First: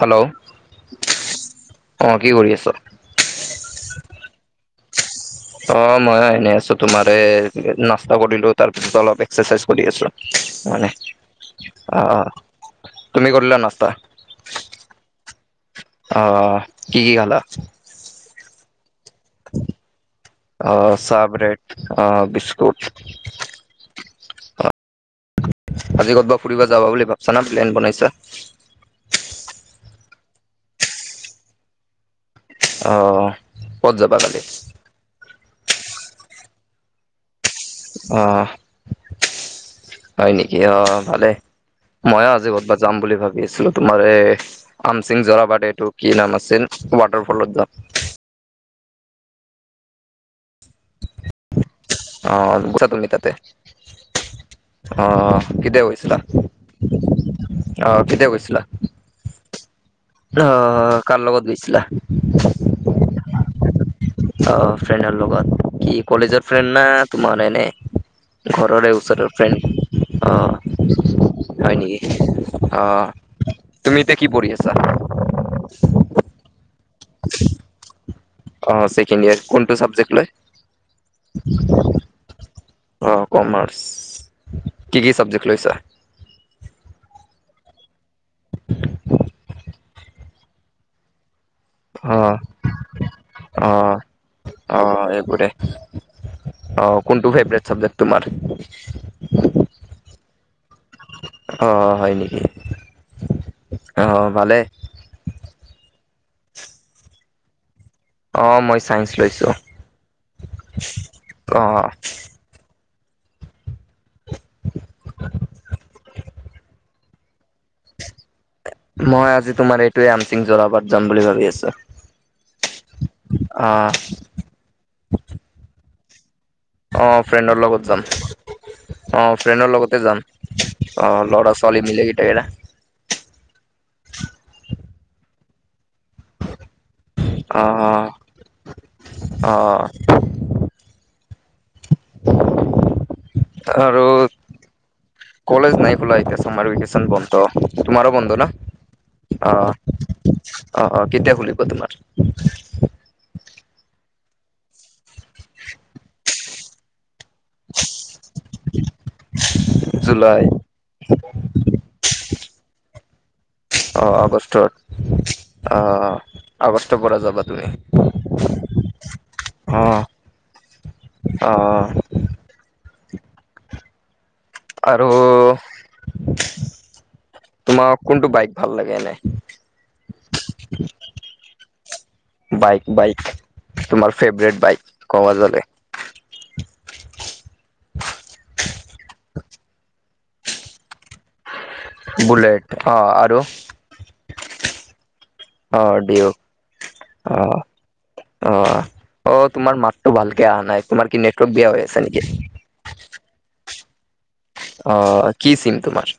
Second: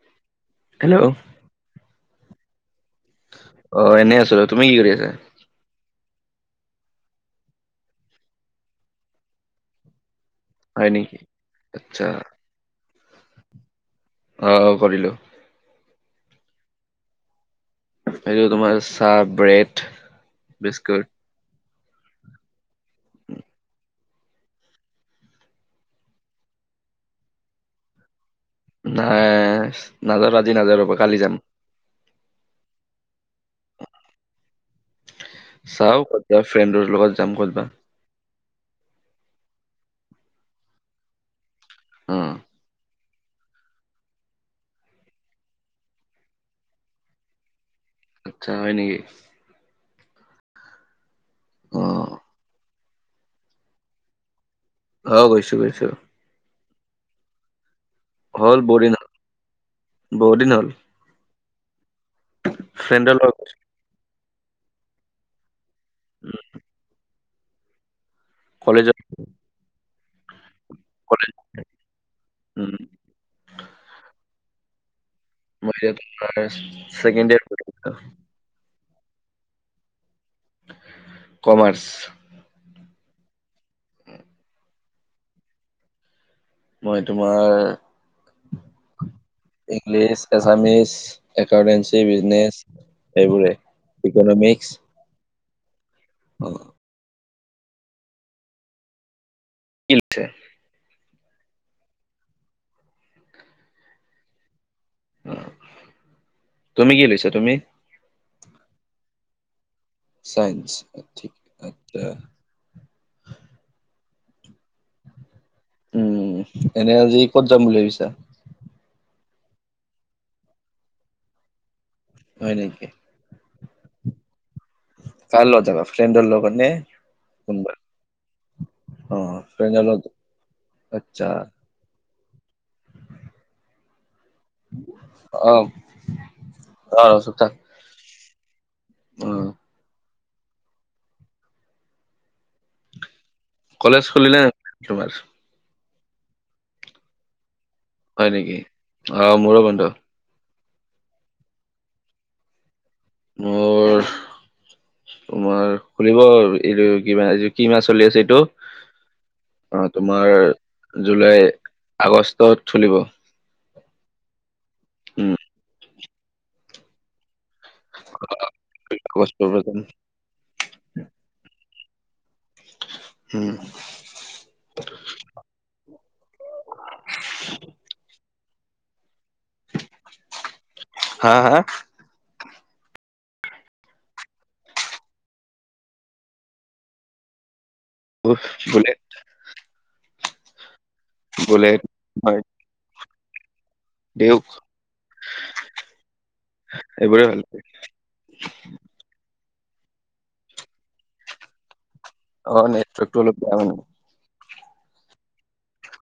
Hello hello অ কি কৰি আছ? অ এনেই আছো ৰ, তুমি কি কৰি আছা? অ', মইয়ো এনে আছো তোমাৰ এ নাস্তা কৰিলো, তাৰ পিছত অলপ এক্সাৰচাইজ কৰি আছো। মানে, হয় নেকি অ আচ্ছা অ তুমি কৰিলা নাস্তা? অ, অ কৰিলোঁ। অ, অ কি কি খালা? সেইটো তোমাৰ চাব অ চা, ব্ৰেড অ বিস্কুট অ আজি কতবা ফুৰিব যাবা বুলি ভাবছা না প্লেন বনাইছা নাই নাজৰো আজি নাজৰো ৰবা কালি যাম। অ ক'ত যাবা কালি? চাওঁ ক'ত যাওঁ, ফ্ৰেণ্ডৰ লগত যাম ক'তবা। অ হয় নেকি, অহ ভালে। অ ময়ো আজি কতবা যাম বুলি ভাবি আছিলো। তোমাৰ এ, আমচিং জৰাবাট এইটো কি নাম আচিল, ৱাটাৰ ফলত যাম। আচ্ছা হয় নেকি? অ' অ' গৈছা তুমি তাতে? অ', অ', গৈছো কেতিয়া গৈছো গৈছিলা? অ কেতিয়া হ'ল গৈছিলা? বহুত দিন বহুত দিন হ'ল ন কাৰ লগত গৈছিলা? ফ্ৰেণ্ডৰ লগত গৈছিলো অ' ফ্ৰেণ্ডৰ লগত, কি কলেজৰ ফ্ৰেণ্ড না তোমাৰ এনে? ঘৰৰে কলেজত ওচৰৰ ফ্ৰেণ্ড অ। কলেজ হয় নেকি? উম, অ' তুমি এতিয়া কি পঢ়ি আছা? মই এতিয়া তোমাৰ চেকেণ্ড ইয়েৰ পঢ়ি আছোঁ। অ', চেকেণ্ড ইয়েৰ, কোনটো ছাবজেক্ট লৈ? কমাৰ্চ। অ', কমাৰ্চ, কি কি চাবজেক্ট লৈছা? মই তোমাৰ ইংলিছ, আছামিছ, একাউটেঞ্চি অ', বিজনেচ, এইবোৰে ইকনমিক্স অ'এইবোৰে অ' অ' কোনটো ফেভৰেট চাবজেক্ট তোমাৰ? ইলথে অ' হয় নেকি? অ' ভালে। অ', তুমি কি লৈছা তুমি অ', মই চাইন্স লৈছোঁ। চাইন্স আচ্ছা অ', [unintelligible] উম', এনে আজি কত যাম বুলি ভাবিছা? মই আজি তোমাৰ এইটোয়ে, আমচিং জোৰাবাট যাম বুলি ভাবি আছো। হয় নেকি? আঁহ। কাৰ লগত যাবা, ফ্ৰেণ্ডৰ লগত নে? অঁ, ফ্ৰেণ্ডৰ কোনোবা লগত যাম। অ অঁ ফ্ৰেণ্ডৰ লগতে লগত যাম, অঁ, আচ্ছা ল'ৰা ছো ৱালী মিলি গোটেইকেইটা। অ', অ', চুপ থাক। আ আ আৰু কলেজ খুলিলে নে তোমাৰ কলেজ নাই খোলা এতিয়া ছামাৰ ভেকেচন বন্ধ তোমাৰো হয় বন্ধ ন? নেকি? মোৰো অ' অ' বন্ধ অ' অ', কেতিয়া খুলিব তোমাৰ? মোৰ তোমাৰ খুলিব এইটো কিবা এই কি মাহ চলি আছে এইটো? অঁ তোমাৰ জুলাই জুলাই আগষ্টত খুলিব। অ' আগষ্টত উম আ আগষ্টৰ পৰা যাবা তুমি? আগষ্টৰ পৰা যাম। অহ। উম। আৰু তোমাক কোনটো বাইক ভাল লাগে এনে? হা হা? বাইক বাইক তোমাৰ ফেভৰেট বাইক? উফ্ বুলেট। [inaudible] বুলেট। বুলেট। অঁ আৰু? ডিউক। অ' ডিউক, ভাল অ' লাগে অ'। অ' তোমাৰ মাতটো ভাল কে অহা নাই, তোমাৰ কি নেটৱৰ্ক বেয়া হৈ আছে নেকি? অ' নেৱৰ্কটো অলপ বেয়া মানে। অ', কি চিম তোমাৰ?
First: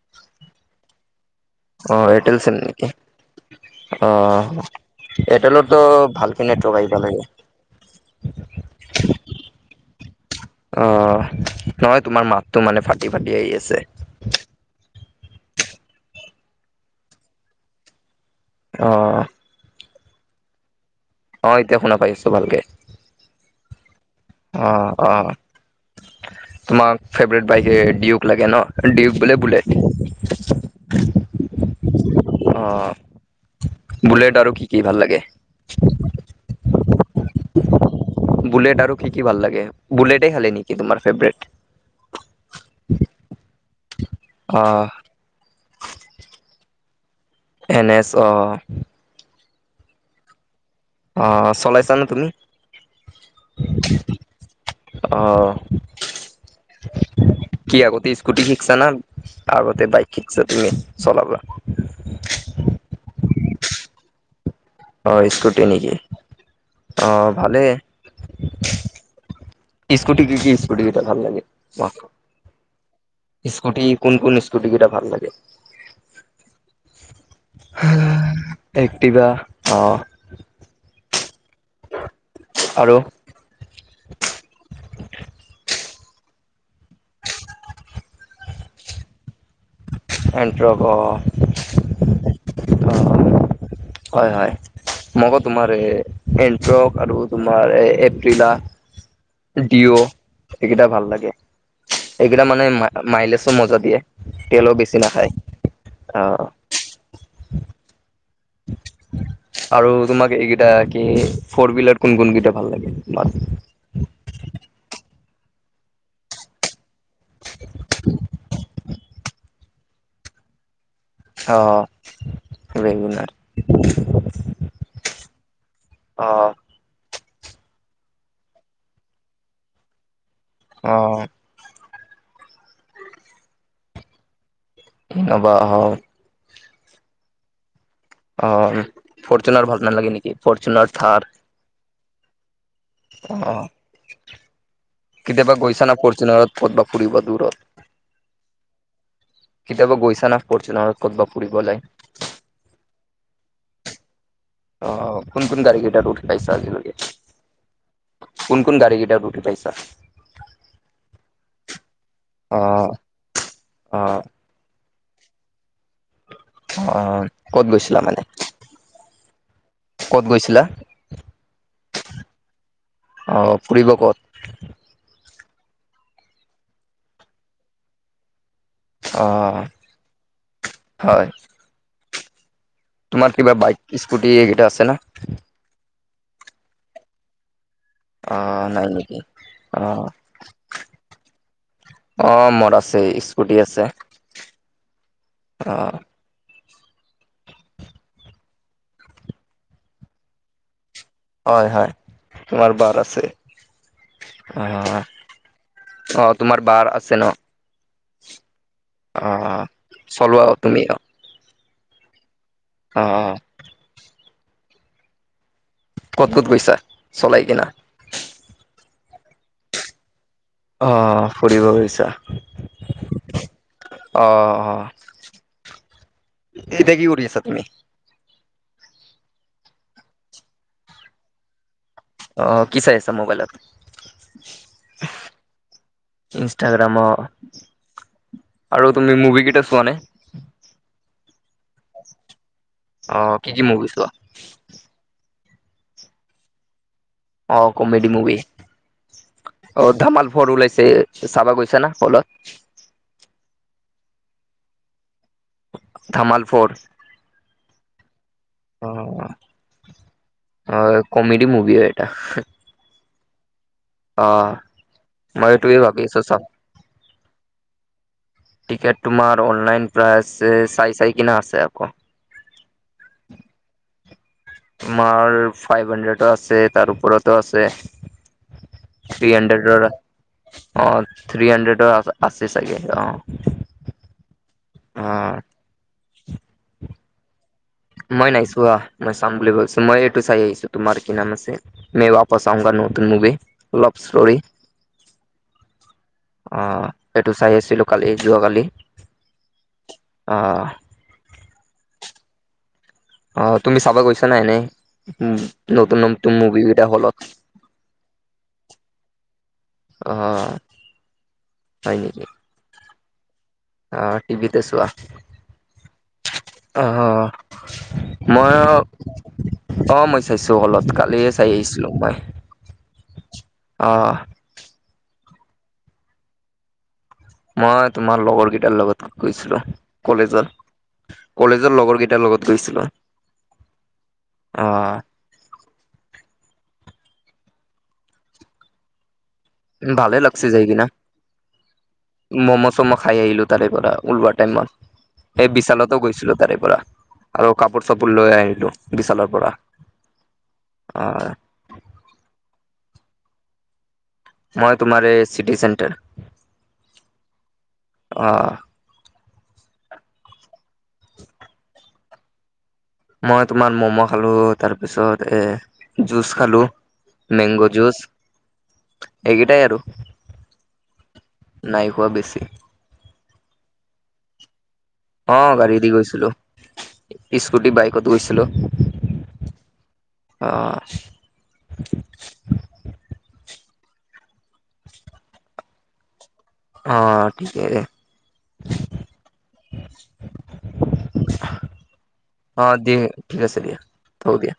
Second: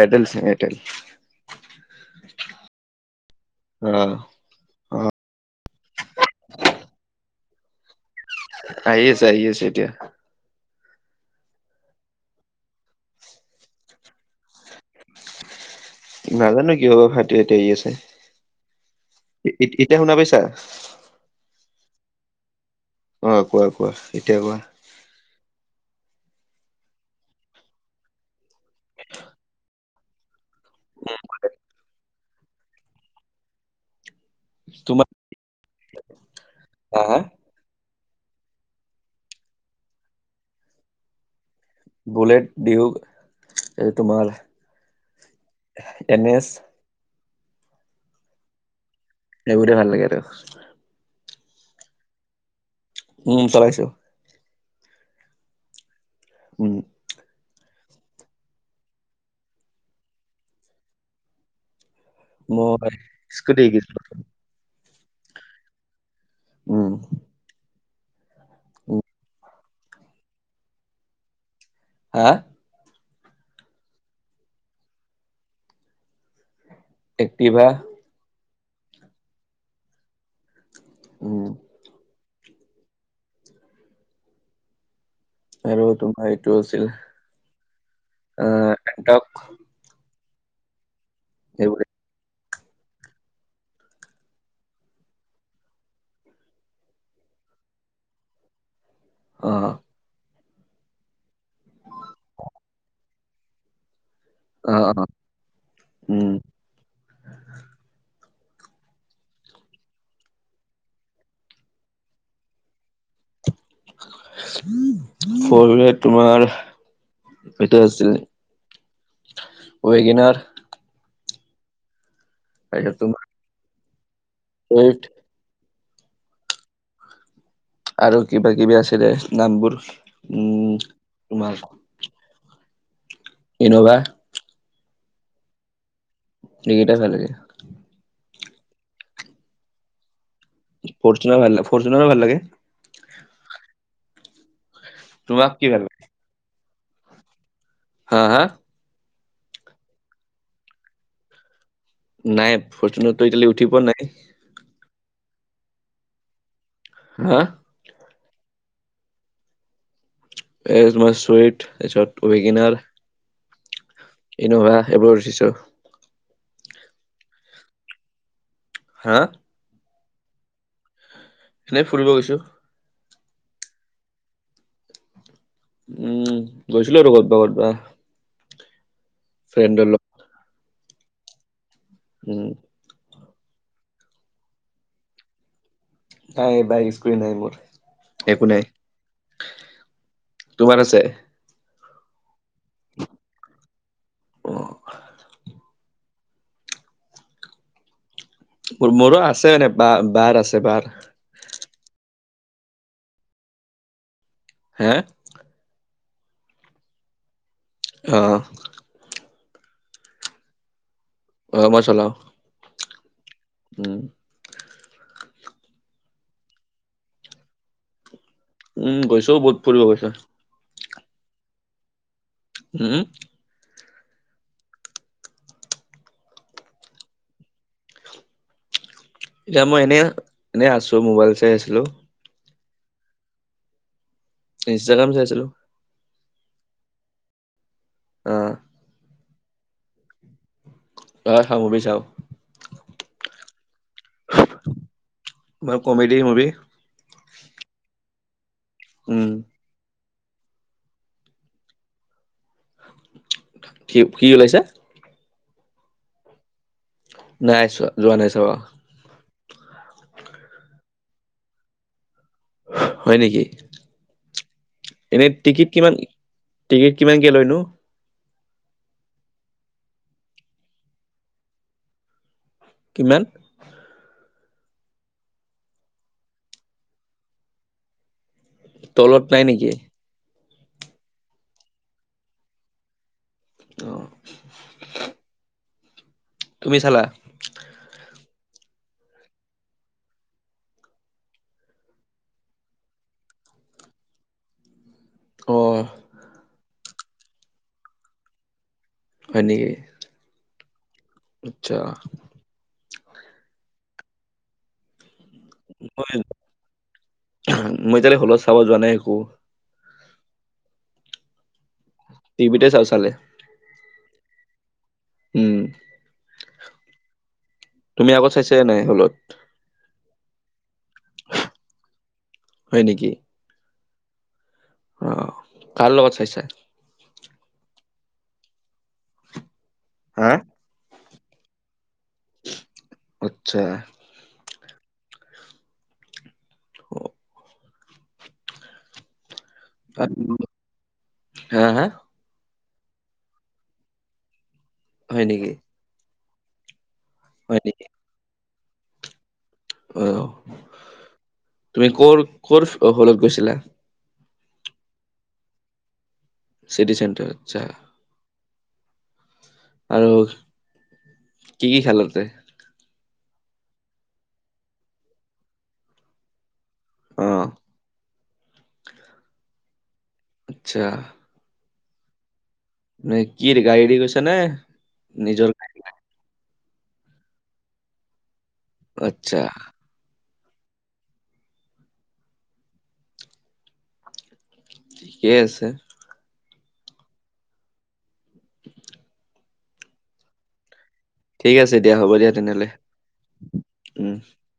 Airtel SIM Airtel. অ' এয়াৰটেল চিম নেকি অ' অ এয়াৰটেলৰতো ভালকে নেটৱৰ্ক আহিব লাগে। আহি আছে আহি আছে এতিয়া। অঁ নহয় তোমাৰ মাতটো মানে ফাটি ফাটি আহি আছে। নাজানো কি বা ফাটি ফাটি আহি আছে। অহ এতিয়া শুনা পাইছা? অঁ এতিয়া শুনা পাইছো ভালকে, অ কোৱা কোৱা এতিয়া কোৱা অঁ অঁ। তোমাক ফেভাৰেট বাইকে ডিউক লাগে ন ডিউক বোলে বুলেট? অঁ বুুলেট আৰু কি কি ভাল তোমাৰ লাগে? হা হা বুলেট আৰু কি কি ভাল লাগে, বুলটেই খালি নেকি তোমাৰ ফেভাৰেট? বুলেট, ডিউক তোমাৰ অ এন এছ। এন আছো অ'। এইবোৰৰে ভাল লাগে আৰু। অ' চলাইছা নে তুমি? উম, চলাইছো। আহ। উম। কি আগতে স্কুটি শিকিছা আগতে বাইক শিকছা তুমি চলাব। মই স্কুটি শিকিছিলো। আহ স্কুটি নেকি উম আহ ভালেই। উম। স্কুটি কি কি স্কুটি কিটা ভাল লাগে তোমাৰ? হা? স্কুটি কোন কোন স্কুটি কেইটা ভাল লাগে? এক্টিভা। এক্টিভা অঁ। উম। আৰু। আৰু তোমাৰ এইটো আছিল। [unintelligible] এণ্ট্ৰক' অ'। সেইবোৰেই। অ হয় হয়, মইোকৌ তোমাৰ এণ্ট্ৰক আৰু তোমাৰ [unintelligible] অ ডঅ' এইকেইটা ভাল লাগে, এইকেইটা মানে ম মাইলেছো মজা দিয়ে। তেলো অ বেছি অ নাখায় উম অঁ। [unintelligible] আৰু তোমাক এইকেইটা কি ফৰ হুইলাৰ কোন কোন কেইটা ভাল লাগে তোমাৰ? সৰুৰে তোমাৰ। সেইটো আছিল। অঁগনাৰ [unintelligible] ঠ। অঁ। আৰু কিবা কিবি আছিলে নামবোৰ উম অ' তোমাৰ। ইনোভা। অ'বা হয় [unintelligible] এইকেইটাই ভালা লাগে। অ' ফৰচুনাৰ ভাল নালালাগে নেকি? ফৰ্চুনাৰ থাৰ ফচুনা ভাল ফৰচুনা ভাল লাগে। অ' তোমাক কেতিয়াবা কি ভাল গৈছা না, লাগে ফৰচুনাৰত কৰবা ফুৰিব দূৰত। হা হা? কেতিয়াবা গৈছা না পঢোঁহ ক'ৰবাত ফুৰিবলৈাই [unintelligible] নাই ফৰচুনতো এতিয়ালৈ উঠি পোৱা নাই। অ কোন কোন কাৰা়গেইটত উঠিল পাইছছে আজি লে [unintelligible] হা। কোন কোন গাড় গিটাত উঠে পাইছা? এই তোমাৰ তাৰিছত [unintelligible] অ অ। ইন'ভা এইবোৰ ৰচিছো। অ ক'ত গৈছিলা মানে? হা। ক'ত গৈছিলা? এনেই ফুৰিব গৈছোঁ। অঁ ফুৰিব ক'ত উম গৈছিলো আৰু কতবা কতবা। অ ফ্ৰেণ্ডৰ লগত হয়। [inaudible] তোমাৰ কিবা বাইক স্কুটি এইকেইটা আছে নে? নাই বাই স্কুটি নাই মোৰ। অ নাই নেকি অ। তোমাৰ আছে? আহ্ মোৰ আছে স্কুটি আছে আহ্। মোৰো আছে এনেকুৱা বাৰ আছে বাৰ। হয় হয় তোমাৰ বাৰ আছে হয় হে হয়। অ তোমাৰ বাৰ আছে ন আহ্। অ চলোৱা তুমি আৰু। অ মই চলাওঁ। অ। উম। ক'ত ক'ত গৈছা চলাই কিনা? উম গৈছোও বহুত ফুৰিব গৈছোঁ। অ ফুৰিব গৈছা। উম। অ এতিয়া কি কৰি আছা তুমি? এতিয়া মই এনেই এনে আছো মোবাইল চাই আছিলো। অ কি চাই আছা‌ মোবাইলত? ইনষ্টাগ্ৰাম চাই আছিলোঁ। ইনষ্টাগ্ৰামা অ‌। অঁ। আৰু তুমি মুভি কেতিয়াও চোৱা নাই? অঁ মই মুভি চাওঁ। অ কি কি মুভি ছোৱা? মই কমেডি মুভি। অ কমেডি মুভি। উম। অ ধামাল ফৰ ওলাইছে চাবা গৈছো না হলত? কি কি ওলাইছে? ধামাল ফৰ। নাই চোৱা যোৱা নাই চাব। অ হয় কমেডি মুভি হয় এটা। হয় নেকি। অ'। এনে মই টিকিট এইটোৱে কিমান ভাবি আছো চাম টিকিট কিমান কে লৈনো? টিকেট তোমাৰ অনলাইন প্ৰাইজ যে চাই চাই কিনা আছে আকৌ কিমান আমাৰ ফ্ৰাইভ হাড্ৰে আছে তাৰ ওপৰতো আছে তলত থ্ৰী নাই নেকি? হাড্ৰৰতৰ অহ থ্ৰী হাড্ৰে আছে চাগে অহ অ অহ তুমি চালা মই নাই চোৱা মই চাম বুলি ভাবিছো মই এইটো চাই আহিছো তোমাৰ কি নাম আছে মে বাপাছ আওগা নতুন মুভি অভ ইষ্টতৰি উ [unintelligible] অহ অহ এইটো চাই আছিলোঁ কালি যোৱাকালি হয় নেকি অহ আচ্ছা অহ তুমি চাবা গৈছা নাই এনে উম নতুন মই নতুন মুভি বিলাক হলত মই এতিয়া হলত চাব যোৱা নাই একো অহ হয় নেকি টি ভিতে চাওঁ চালে অহ টি ভিতে চোৱা উম অহ তুমি আগত চাইছা নে মইয়ো নাই হলত অহ মই চাইছো হলত কালি চাই আহিছিলোঁ মই হয় অহ অহ কাৰ লগত চাইছা মই তোমাৰ লগৰ কেইটাৰ লগত গৈছিলোঁ হা? কলেজত কলেজৰ লগৰ কেইটাৰ লগত গৈছিলোঁ আচ্ছা অঁহ অ ভালে লাগছে যায় কি নে হা হা ম'ম' চম' খাই আহিলো তাৰে পৰা ওলোৱা হয় টাইমত নেকি এই বিশালতো গৈছিলোঁ তাৰে পৰা আৰু হয় নেকি কাপোৰ চাপোৰ লৈ আহিলো বিশালৰ পৰা আহ অ তুমি কৰ কৰ হলত গৈছিলা মই তোমাৰ এই চিটি চেণ্টাৰ চিটি চেণ্টাৰ আচ্ছা অ আৰু কি কি খালি তই মই তোমাৰ ম'ম' খালো তাৰ পিছত এ জুচ খালোঁ অ মেংগো জুচ এইকেইটাই আৰু আচ্ছা নাই খোৱা বেছি নে কি গাড়ীৰ দি গৈছা নে অহ নিজৰ গাড়ী দি গৈছিলোঁ স্কুটি বাইকত গৈছিলোঁ আচ্ছা অহ ঠিকেই আছে অহ ঠিকেই ঠিক আছে দিয়া হ'ব দিয়া তেনেহ'লে অহ দি ঠিক আছে দিয়া উম থওঁ দিয়া